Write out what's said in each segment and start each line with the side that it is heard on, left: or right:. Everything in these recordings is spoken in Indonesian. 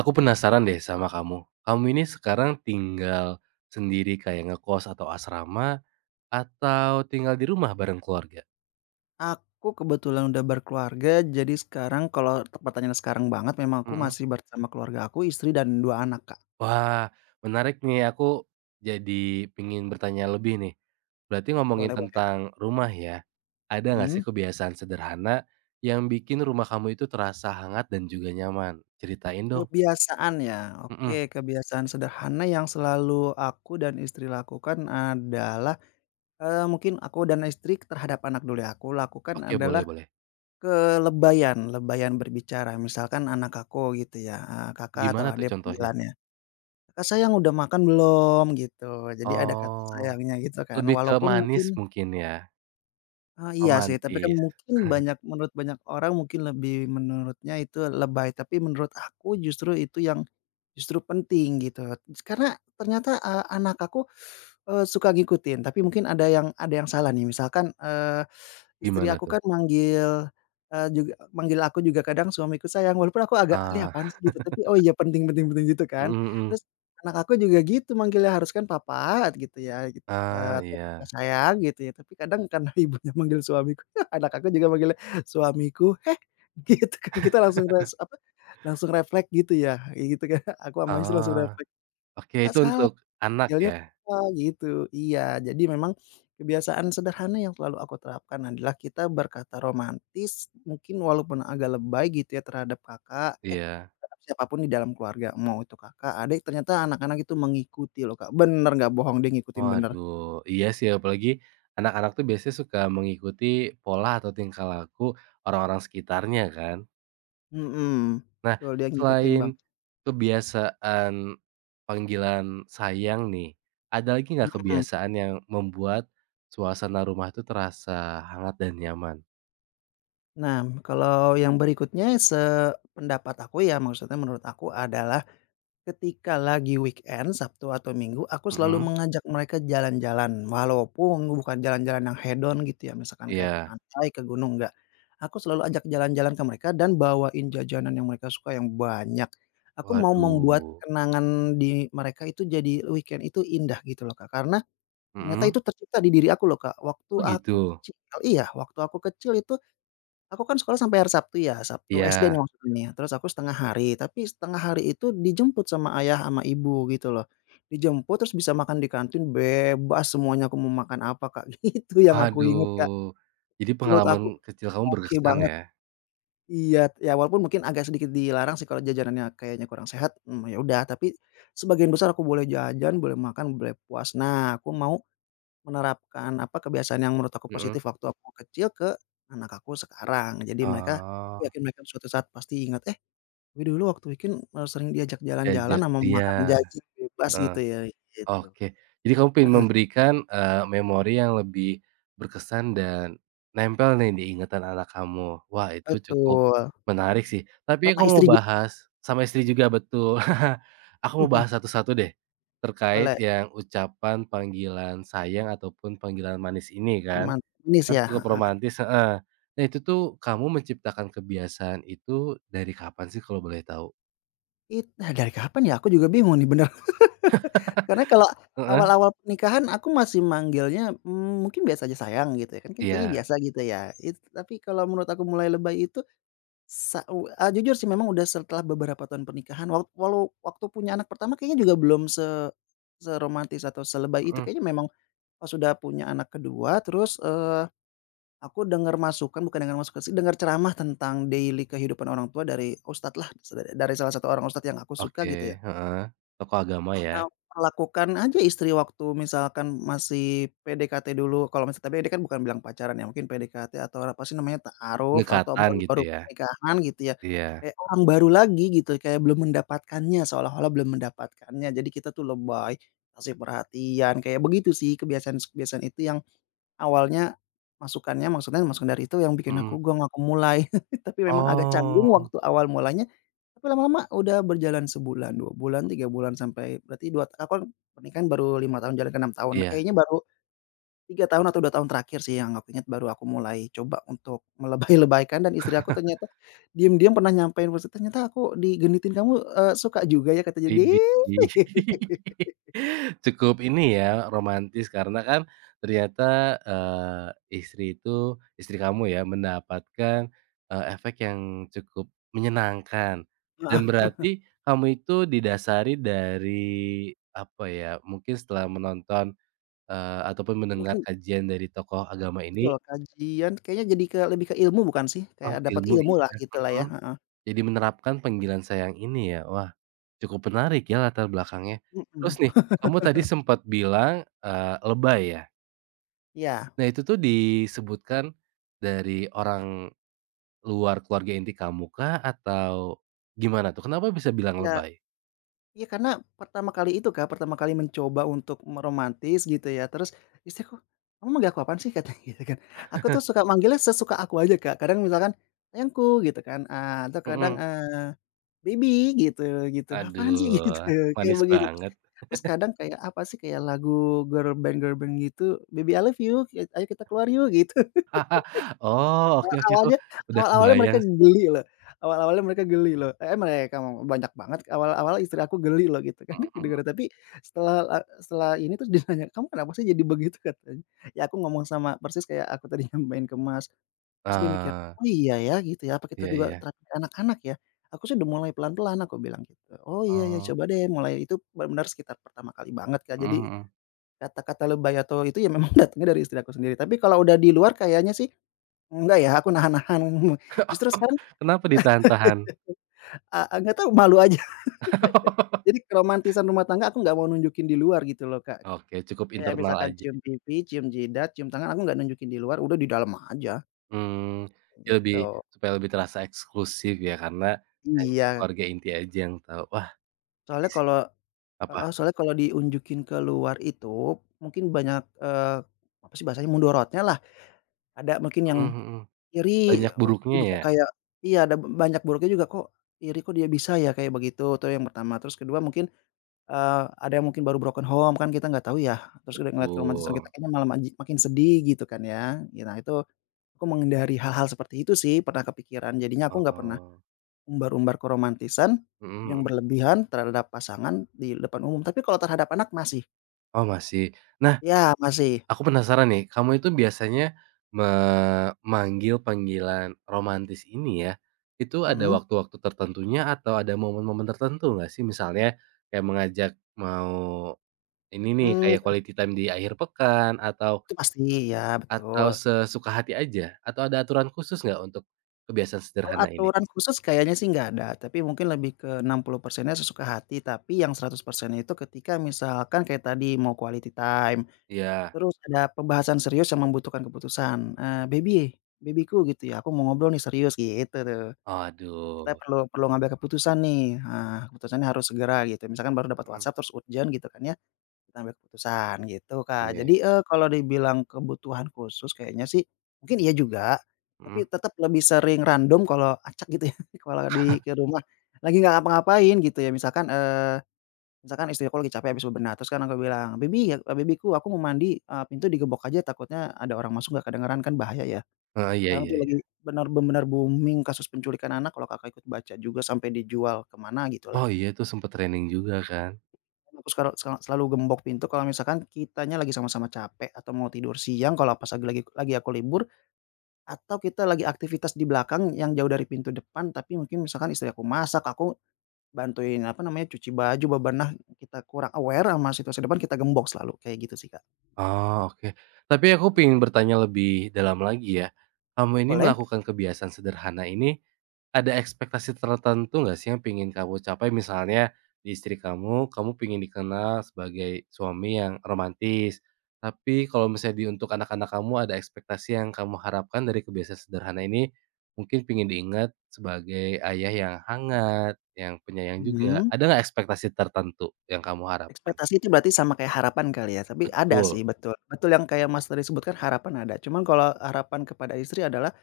right: Aku penasaran deh sama kamu. Kamu ini sekarang tinggal sendiri kayak ngekos atau asrama, atau tinggal di rumah bareng keluarga?
left: Aku kebetulan udah berkeluarga, jadi sekarang kalau pertanyaan sekarang banget memang aku
right: Mhm.
left: masih bersama keluarga aku, istri dan dua anak, Kak.
right: Wah, menarik nih, aku jadi pengen bertanya lebih nih. Berarti ngomongin
left: Boleh boleh.
right: tentang rumah ya, ada nggak
left: Mhm.
right: sih kebiasaan sederhana yang bikin rumah kamu itu terasa hangat dan juga nyaman? Ceritain dong.
left: Kebiasaan ya,
right: Mhm.
left: oke, kebiasaan sederhana yang selalu aku dan istri lakukan adalah, mungkin aku dan istri terhadap anak dulu ya, aku lakukan
right: Oke,
left: adalah
right: boleh boleh.
left: kelebayan, lebayan berbicara. Misalkan anak aku gitu ya, kakak
right: Gimana
left: atau
right: tuh
left: adik
right: contohnya?
left: panggilannya, "Kakak sayang udah makan belum?" Gitu. Jadi ada kata
right: Oh,
left: sayangnya gitu kan,
right: lebih ke
left: walaupun
right: manis
left: mungkin.
right: mungkin ya?
left: Ah, iya sih, tapi kan
right: Romantis.
left: mungkin banyak menurut banyak orang mungkin lebih menurutnya itu lebay, tapi menurut aku justru itu yang justru penting gitu. Karena ternyata, anak aku, suka ngikutin, tapi mungkin ada yang salah nih misalkan. Istri
right: Gimana
left: aku kan
right: tuh?
left: manggil, juga manggil aku juga kadang suamiku sayang, walaupun aku agak, "Ini
right: Ah,
left: apaan sih?" Gitu, tapi, "Oh iya penting penting penting," gitu kan.
right: mhm mhm.
left: Terus anak aku juga gitu manggilnya, harus kan papa gitu ya, gitu,
right: Ah,
left: atau papa
right: iya.
left: sayang gitu ya, tapi kadang karena ibunya manggil suamiku, anak aku juga manggilnya suamiku, "Heh!" Gitu kan, kita langsung langsung refleks gitu ya, kayak gitu kan, aku sama istri langsung
right: Oh,
left: refleks,
right: oke
left: "Nggak
right: itu
left: salah."
right: untuk anak
left: Idealnya
right: ya?
left: papa gitu, iya. Jadi memang kebiasaan sederhana yang selalu aku terapkan adalah kita berkata romantis mungkin walaupun agak lebay gitu ya terhadap
right: Iya.
left: terhadap siapapun di dalam keluarga, mau itu kakak, adik, ternyata anak-anak itu mengikuti loh, Kak. Bener nggak bohong, dia ngikutin bener.
right: Waduh, iya sih apalagi anak-anak tuh biasanya suka mengikuti pola atau tingkah laku orang-orang sekitarnya kan.
left: Mhm,
right: Nah,
left: betul dia ngikutin bang.
right: selain kebiasaan panggilan sayang nih, ada lagi nggak
left: Mhm.
right: kebiasaan yang membuat suasana rumah tuh terasa hangat dan nyaman?
left: Nah, kalau yang berikutnya sependapat aku ya maksudnya menurut aku adalah ketika lagi weekend, Sabtu atau Minggu, aku selalu
right: Mhm,
left: mengajak mereka jalan-jalan, walaupun bukan jalan-jalan yang hedon gitu ya, misalkan kayak ke
right: iya.
left: pantai, ke gunung, enggak. Aku selalu ajak jalan-jalan ke mereka dan bawain jajanan yang mereka suka yang banyak. Aku mau membuat
right: Waduh,
left: kenangan di mereka itu jadi weekend itu indah gitu loh, Kak, karena ternyata
right: mhm,
left: itu tercipta di diri aku loh, Kak, waktu
right: oh
left: aku
right: gitu?
left: kecil iya, waktu aku kecil itu aku kan sekolah sampai hari Sabtu ya, Sabtu SD
right: Iya,
left: nih maksudnya terus aku setengah hari, tapi setengah hari itu dijemput sama ayah sama ibu gitu loh. Dijemput terus bisa makan di kantin bebas semuanya aku mau makan apa, Kak, gitu yang aku inget, Kak.
right: waduh, jadi
left: Menurut
right: pengalaman
left: aku
right: kecil kamu
left: oke
right: berkesan
left: banget.
right: ya?
left: Iya, ya walaupun mungkin agak sedikit dilarang sih kalau jajanannya kayaknya kurang sehat, ya udah, tapi sebagian besar aku boleh jajan, boleh makan, boleh puas. Nah, aku mau menerapkan, apa, kebiasaan yang menurut aku
right: Mhm,
left: positif waktu aku kecil ke anak aku sekarang. Jadi mereka aku
right: oh,
left: yakin mereka suatu saat pasti ingat, "Eh, gue dulu waktu weekend, sering diajak jalan-jalan
right: diajak
left: sama makan
right: iya,
left: jajan bebas,"
right: heeh,
left: gitu ya, gitu.
right: oke. Jadi kamu pengen
left: Heeh,
right: memberikan, memori yang lebih berkesan dan nempel nih di ingatan anak kamu. Wah, itu cukup
left: betul.
right: menarik sih, tapi
left: Sama
right: aku
left: istri
right: mau bahas sama istri juga betul. Aku mau bahas satu-satu deh, terkait
left: boleh,
right: yang ucapan panggilan sayang ataupun panggilan manis ini kan.
left: romantis
right: Kan cukup
left: ya.
right: romantis heeh. Nah itu tuh kamu menciptakan kebiasaan itu dari kapan sih kalau boleh tahu?
left: Nah, dari kapan ya? Aku juga bingung nih bener. Karena kalau
right: Heeh,
left: awal-awal pernikahan aku masih manggilnya, mungkin biasa aja sayang gitu ya, kan kan kayaknya
right: iya,
left: biasa gitu ya. Tapi kalau menurut aku mulai lebay itu jujur sih memang udah setelah beberapa tahun pernikahan walau waktu punya anak pertama kayaknya juga belum seromantis atau selebay itu,
right: mhm,
left: kayaknya memang pas sudah punya anak kedua terus, aku dengar masukan bukan dengar masukan sih, dengar ceramah tentang daily kehidupan orang tua dari ustadz lah, dari salah satu orang ustadz yang aku suka
right: oke,
left: gitu ya.
right: heeh, tokoh agama ya?
left: Perlakukan aja istri waktu misalkan masih PDKT dulu, kalau misalnya tadi kan bukan bilang pacaran ya, mungkin PDKT atau apa sih namanya, ta'aruf atau
right: Pendekatan gitu
left: baru-baru
right: ya?
left: pernikahan gitu ya,
right: Iya,
left: kayak orang baru lagi gitu, kayak belum mendapatkannya, seolah-olah belum mendapatkannya. Jadi kita tuh lebay, kasih perhatian, kayak begitu sih kebiasaan-kebiasaan itu yang awalnya masukannya maksudnya masukan dari itu yang bikin
right: mhm.
left: aku gong, aku mulai. Tapi memang agak canggung
right: Oh,
left: waktu awal mulanya, tapi lama-lama udah berjalan sebulan, 2 bulan, 3 bulan, sampai berarti dua aku kan pernikahan baru 5 tahun, jalan ke 6 tahun.
right: iya.
left: Kayaknya baru 3 tahun atau 2 tahun terakhir sih yang aku ingat baru aku mulai coba untuk melebay-lebaykan dan istri aku ternyata diam-diam pernah nyampein, maksudnya, "Ternyata aku digenitin kamu, suka juga ya," kata jadi.
right: Widih. Cukup ini ya, romantis karena kan ternyata, eee, istri itu istri kamu ya mendapatkan, efek yang cukup menyenangkan dan
left: Heeh,
right: berarti kamu itu didasari dari, apa ya, mungkin setelah menonton, ataupun mendengar
left: mungkin
right: kajian dari tokoh agama ini,
left: betul, kajian kayaknya jadi ke lebih ke ilmu bukan sih? Kayak
right: oh
left: dapat
right: ilmu
left: ilmu ilmulah
right: ya,
left: gitulah ya,
right: mhm.
left: heeh,
right: Jadi menerapkan panggilan sayang ini ya, wah cukup menarik ya latar belakangnya.
left: mhm,
right: Terus nih, kamu tadi sempat bilang, lebay ya?
left: iya
right: Nah itu tuh disebutkan dari orang luar keluarga inti kamu kah atau gimana tuh? Kenapa bisa bilang
left: iya
right: lebay?
left: iya karena pertama kali itu Kak, pertama kali mencoba untuk meromantis gitu ya, terus istriku, "Kamu manggil aku apaan sih?" Katanya gitu kan. Aku tuh suka manggilnya sesuka aku aja Kak, kadang misalkan, "Sayangku," gitu kan, atau kadang,
right: Mhm.
left: "Baby," gitu gitu, "Apaan sih?" Gitu,
right: Aduh,
left: kayak
right: manis
left: begitu. Terus
right: banget.
left: terus kadang kayak apa sih, kayak lagu girl band gitu, "Baby I love you, ayo kita keluar yuk," gitu.
right: Oh, oke
left: Awal
right: oke, aku
left: awalnya
right: udah
left: awal-awalnya mereka
right: kebayang sih.
left: geli loh awal-awalnya mereka geli loh, mereka banyak banget awal-awal istri aku geli loh gitu kan
right: Mhm mhm.
left: kedengeran tapi setelah la setelah ini terus dia nanya, "Kamu kenapa sih jadi begitu?" katanya. Ya aku ngomong sama persis kayak aku tadi nyampein ke Mas, terus dia mikir,
right: Eee,
left: "Oh iya ya gitu ya apa kita
right: iya
left: juga
right: iya.
left: terapi ke anak-anak ya?" "Aku sih udah mulai pelan-pelan," aku bilang gitu. "Oh iya ya
right: Oh,
left: coba deh mulai," itu bener-bener sekitar pertama kali banget Kak
right: mhm
left: jadi
right: mhm.
left: kata-kata lebay atau itu ya memang datangnya dari istri aku sendiri tapi kalau udah di luar kayaknya sih enggak ya, aku nahan-nahan. Justru sekarang,
right: Kenapa ditahan-tahan?
left: enggak tahu malu aja. Jadi keromantisan rumah tangga aku nggak mau nunjukin di luar gitu loh, Kak.
right: Oke, cukup
left: Kayak
right: internal
left: misalkan
right: aja.
left: cium pipi, cium jidat, cium tangan, aku nggak nunjukin di luar, udah di dalam aja,
right: Mmm, ya lebih
left: gitu.
right: supaya lebih terasa eksklusif ya, karena hanya
left: Iya,
right: keluarga inti aja yang tahu. Wah, ini
left: soalnya
right: sih
left: kalau
right: apa
left: heeh, soalnya kalau diunjukin ke luar itu mungkin banyak, apa sih bahasanya, mudorotnya lah. Ada mungkin yang
right: mhm mhm,
left: iri,
right: banyak
left: "Wah, kok dia
right: buruknya
left: bisa
right: ya?
left: kayak" iya, ada banyak buruknya juga, "Kok iri, kok dia bisa ya?" Kayak begitu, itu yang pertama. Terus kedua mungkin ada yang mungkin baru broken home kan kita nggak tahu ya, terus udah ngeliat keromantisan kita
right: Betul,
left: kayaknya malah makin sedih gitu kan ya. Ya nah itu aku menghindari hal-hal seperti itu sih, pernah kepikiran jadinya aku nggak pernah
right: heeh,
left: umbar-umbar keromantisan
right: mhm
left: yang
right: mhm.
left: berlebihan terhadap pasangan di depan umum, tapi kalau terhadap anak masih.
right: Oh, masih. Nah,
left: Ya masih,
right: aku penasaran nih, kamu itu biasanya memanggil panggilan romantis ini ya, itu ada
left: mhm,
right: waktu-waktu tertentunya atau ada momen-momen tertentu nggak sih? Misalnya kayak mengajak mau Ini nih
left: mmm,
right: kayak quality time di akhir pekan
left: itu pasti, ya
right: atau
left: betul.
right: sesuka hati aja? Atau ada aturan khusus nggak untuk kebiasaan
left: Kalau
right: sederhana ini?
left: aturan khusus kayaknya sih nggak ada, tapi mungkin lebih ke 60%-nya sesuka hati, tapi yang 100%-nya itu ketika misalkan kayak tadi mau quality time.
right: Iya.
left: Terus ada pembahasan serius yang membutuhkan keputusan, "Baby-ku," gitu ya, "aku mau ngobrol nih serius," gitu tuh. Kita
right: Aduh,
left: perlu perlu ngambil keputusan nih, nah keputusannya harus segera gitu, misalkan baru dapat
right: mhm,
left: WhatsApp terus urgent gitu kan ya, kita ambil keputusan gitu, Kak.
right: oke,
left: Jadi, kalau dibilang kebutuhan khusus kayaknya sih mungkin iya juga,
right: mhm,
left: tapi tetap lebih sering random kalau acak gitu ya, kalau ke rumah lagi nggak ngapa-ngapain gitu ya, Misalkan istri aku lagi capek habis bebenah, terus kan aku bilang, "Baby, ya, babyku aku mau mandi, pintu digebok aja takutnya ada orang masuk nggak kedengeran kan bahaya ya."
right: heeh, iya
left: Sekarang
right: iya
left: tuh lagi
right: iya.
left: benar benar booming kasus penculikan anak kalau Kakak ikut baca juga sampai dijual ke mana gitulah.
right: Oh iya, itu sempet training juga kan?
left: Aku sekara sela selalu gembok pintu kalau misalkan kitanya lagi sama-sama capek atau mau tidur siang kalau pas lagi aku libur, atau kita lagi aktivitas di belakang yang jauh dari pintu depan tapi mungkin misalkan istri aku masak, aku bantuin apa namanya, cuci baju, bebenah, kita kurang aware sama situasi depan kita gembok selalu, kayak gitu sih, Kak.
right: Oh, oke. Tapi aku ingin bertanya lebih dalam lagi ya. Kamu ini
left: Boleh,
right: melakukan kebiasaan sederhana ini, ada ekspektasi tertentu nggak sih yang pengen kamu capai? Misalnya di istri kamu, kamu pengen dikenal sebagai suami yang romantis. Tapi kalau misalnya di untuk anak-anak kamu ada ekspektasi yang kamu harapkan dari kebiasaan sederhana ini, mungkin pengen diingat sebagai ayah yang hangat, yang penyayang juga.
left: mhm.
right: Ada nggak ekspektasi tertentu yang kamu harapkan?
left: Ekspektasi itu berarti sama kayak harapan kali ya? Tapi ada
right: Betul.
left: sih betul, betul yang kayak Mas tadi sebutkan harapan ada, cuman kalau harapan kepada istri adalah,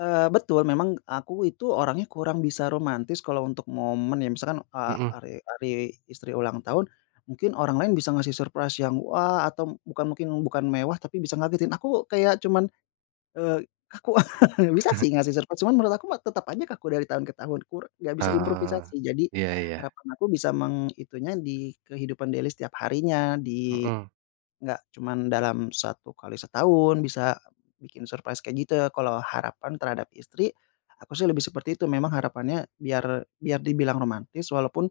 left: betul memang aku itu orangnya kurang bisa romantis kalau untuk momen ya misalkan,
right: Mhm.
left: hari hari istri ulang tahun, mungkin orang lain bisa ngasih surprise yang wah atau bukan mungkin bukan mewah tapi bisa ngagetin, aku kayak cuman kaku. Bisa sih ngasih surprise, cuman menurut aku mah tetap aja kaku dari tahun ke tahun, nggak bisa
right: Ah,
left: improvisasi. Jadi
right: iya iya.
left: harapan aku bisa mengitunya di kehidupan daily setiap harinya, di
right: Mhm.
left: nggak cuman dalam satu kali setahun bisa bikin surprise kayak gitu. Kalau harapan terhadap istri, aku sih lebih seperti itu, memang harapannya biar biar dibilang romantis walaupun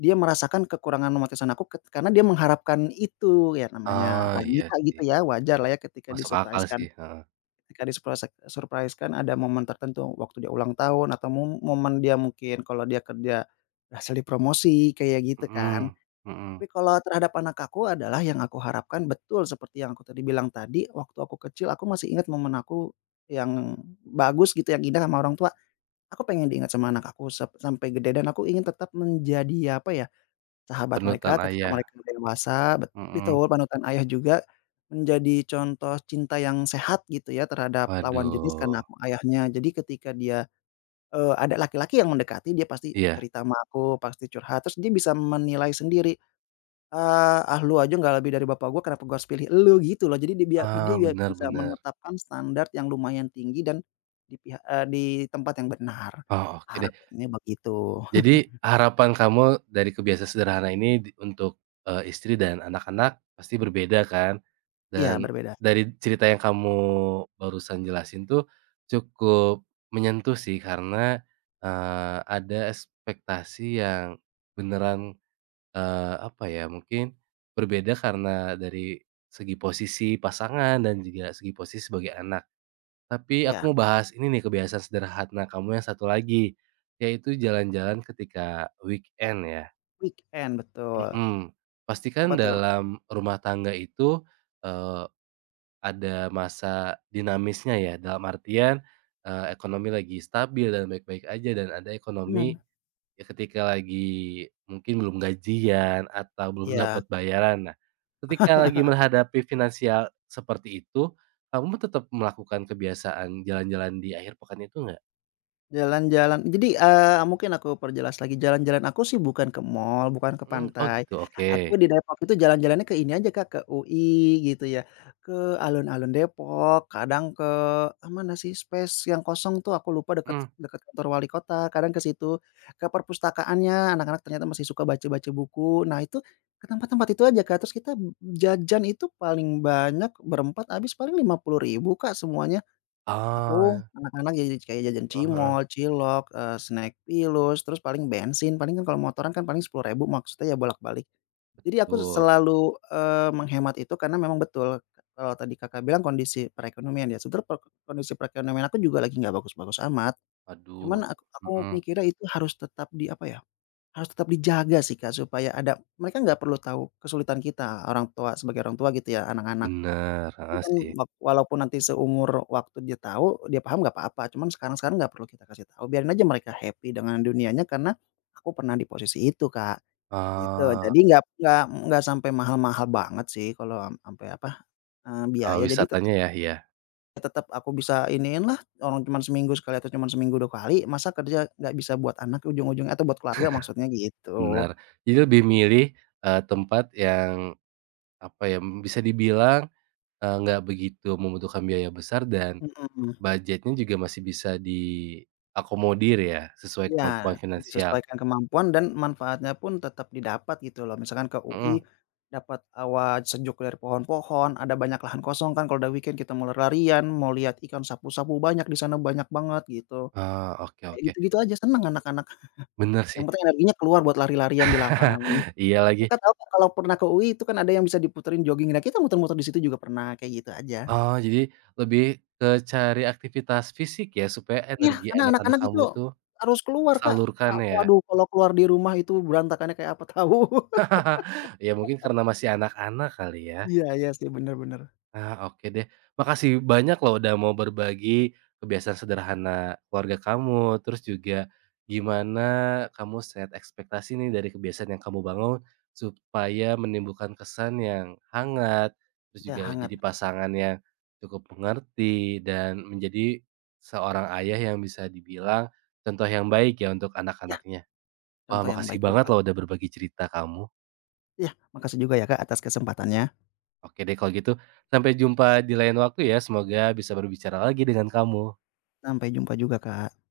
left: dia merasakan kekurangan romantisan aku karena dia mengharapkan itu, ya namanya
right: Oh, iya
left: wanita gitu
right: sih,
left: ya, wajarlah ya ketika
right: masuk akal
left: di-surprise-kan.
right: sih, heeh.
left: Ketika disurprasek kan ada momen tertentu, waktu dia ulang tahun atau momen dia mungkin kalau dia kerja berhasil dipromosi, kayak gitu kan.
right: Mhm, mhm.
left: Tapi kalau terhadap anak aku adalah yang aku harapkan betul seperti yang aku tadi bilang tadi, waktu aku kecil aku masih ingat momen aku yang bagus gitu, yang indah sama orang tua. Aku pengen diingat sama anak aku sampai gede dan aku ingin tetap menjadi, apa ya. Sahabat
right: Penutan
left: mereka ketika
right: ayah,
left: mereka dewasa bet
right: mhm.
left: betul, panutan ayah juga menjadi contoh cinta yang sehat gitu ya terhadap lawan jenis
right: Waduh,
left: karena aku ayahnya. Jadi ketika dia, ada laki-laki yang mendekati dia pasti
right: iya,
left: cerita sama aku, pasti curhat, terus dia bisa menilai sendiri, "Ah, lu aja nggak lebih dari bapak gua kenapa gua harus pilih elu?" Gitu loh. Jadi dia
right: ah,
left: bia
right: bener
left: bisa
right: bener.
left: menetapkan standar yang lumayan tinggi dan di tempat yang benar.
right: Oh, oke deh.
left: Harapannya begitu.
right: Jadi harapan kamu dari kebiasaan sederhana ini di untuk, istri dan anak-anak pasti berbeda kan?
left: Iya
right: Dan
left: berbeda.
right: dari cerita yang kamu barusan jelasin tuh cukup menyentuh sih karena, ada ekspektasi yang beneran apa ya, mungkin berbeda karena dari segi posisi pasangan dan juga segi posisi sebagai anak. Tapi aku
left: Iya,
right: mau bahas ini nih kebiasaan sederhana kamu yang satu lagi, yaitu jalan-jalan ketika weekend ya,
left: weekend betul.
right: mhm.
left: Apa
right: Pastikan
left: tuh?
right: dalam rumah tangga itu, eee, ada masa dinamisnya ya, dalam artian, ekonomi lagi stabil dan baik-baik aja dan ada
left: Mhm,
right: ekonomi Ya ketika lagi mungkin belum gajian atau belum
left: iya,
right: dapat bayaran. Nah, ketika lagi menghadapi finansial seperti itu, kamu tetap melakukan kebiasaan jalan-jalan di akhir pekan itu nggak?
left: jalan-jalan jadi, mungkin aku perjelas lagi, jalan-jalan aku sih bukan ke mall, bukan ke
right: Mmm, oh
left: pantai.
right: gitu, oke.
left: Aku di Depok itu jalan-jalannya ke ini aja Kak, ke UI gitu ya, ke alun-alun Depok, kadang ke, mana sih space yang kosong tuh aku lupa deket
right: Mhm.
left: deket kantor wali kota, kadang ke situ, ke perpustakaannya, anak-anak ternyata masih suka baca-baca buku. Nah itu, ke tempat-tempat itu aja Kak, terus kita jajan itu paling banyak berempat habis paling 50.000 Kak semuanya.
right: Oh,
left: Aku,
right: heeh
left: anak-anak jadi kayak jajan
right: heeh,
left: cimol, cilok, snack pilus, terus paling bensin, paling kan kalau motoran kan paling 10.000 maksudnya ya bolak-balik. Jadi aku
right: betul.
left: selalu, menghemat itu karena memang betul kalau tadi Kakak bilang kondisi perekonomian ya, sebenarnya kondisi perekonomian aku juga lagi nggak bagus-bagus amat. Cuman
right: Waduh,
left: aku
right: mhm,
left: mikirnya itu harus tetap apa ya, harus tetap dijaga sih Kak supaya ada mereka nggak perlu tahu kesulitan kita, orang tua sebagai orang tua gitu ya, anak-anak.
right: bener,
left: Tapi
right: heeh
left: kan
right: sih.
left: walaupun nanti seumur waktu dia tahu, dia paham nggak apa-apa, cuman sekarang-sekarang nggak perlu kita kasih tahu, biarin aja mereka happy dengan dunianya karena aku pernah di posisi itu, Kak, gitu.
right: Oh,
left: Jadi nggak sampai mahal-mahal banget sih kalau ampe apa, biaya, jadi tetep
right: wisatanya ya? Iya,
left: tetep aku bisa iniin lah, orang cuman seminggu sekali atau cuman seminggu 2 kali, masa kerja nggak bisa buat anak ujung-ujungnya atau buat keluarga maksudnya
right: bener.
left: gitu,
right: Jadi lebih milih, tempat yang, apa ya, bisa dibilang, nggak begitu membutuhkan biaya besar dan
left: mhm.
right: Budgetnya juga masih bisa diakomodir ya, sesuai
left: Iya,
right: kemampuan finansial?
left: disesuaikan kemampuan dan manfaatnya pun tetap didapat gitu loh. Misalkan ke UI,
right: Mhm.
left: dapat hawa sejuk dari pohon-pohon, ada banyak lahan kosong kan kalau udah weekend kita mau lari-larian, mau lihat ikan sapu-sapu banyak di sana, banyak banget gitu.
right: Oh, oke
left: Kayak
right: oke.
left: gitu-gitu aja seneng anak-anak,
right: Bener
left: yang
right: sih.
left: penting energinya keluar buat lari-larian di lapangan.
right: Iya lagi.
left: Kakak tahu nggak kalau pernah ke UI itu kan ada yang bisa diputerin jogging, nah kita muter-muter di situ juga pernah, kayak gitu aja.
right: Oh, jadi lebih ke cari aktivitas fisik ya, supaya
left: Iya,
right: energi
left: karena
right: anak-anak
left: anak-anak itu
right: kamu itu
left: harus keluar Kak,
right: tersalurkan ya?
left: waduh kalau keluar di rumah itu berantakannya kayak apa tahu.
right: Ya mungkin karena masih anak-anak kali ya?
left: Iya iya sih, bener bener.
right: Ah, oke deh. Makasih banyak loh udah mau berbagi kebiasaan sederhana keluarga kamu, terus juga gimana kamu set ekspektasi nih dari kebiasaan yang kamu bangun supaya menimbulkan kesan yang hangat, terus
left: Iya
right: juga
left: hangat,
right: jadi
left: betul.
right: pasangan yang cukup mengerti dan menjadi seorang ayah yang bisa dibilang contoh yang baik ya untuk
left: Iya,
right: anak-anaknya. Wah,
left: contoh yang baik,
right: makasih banget
left: betul.
right: loh udah berbagi cerita kamu.
left: Iya, makasih juga ya Kak atas kesempatannya.
right: Oke deh kalau gitu, sampai jumpa di lain waktu ya, semoga bisa berbicara lagi dengan kamu.
left: Sampai jumpa juga, Kak.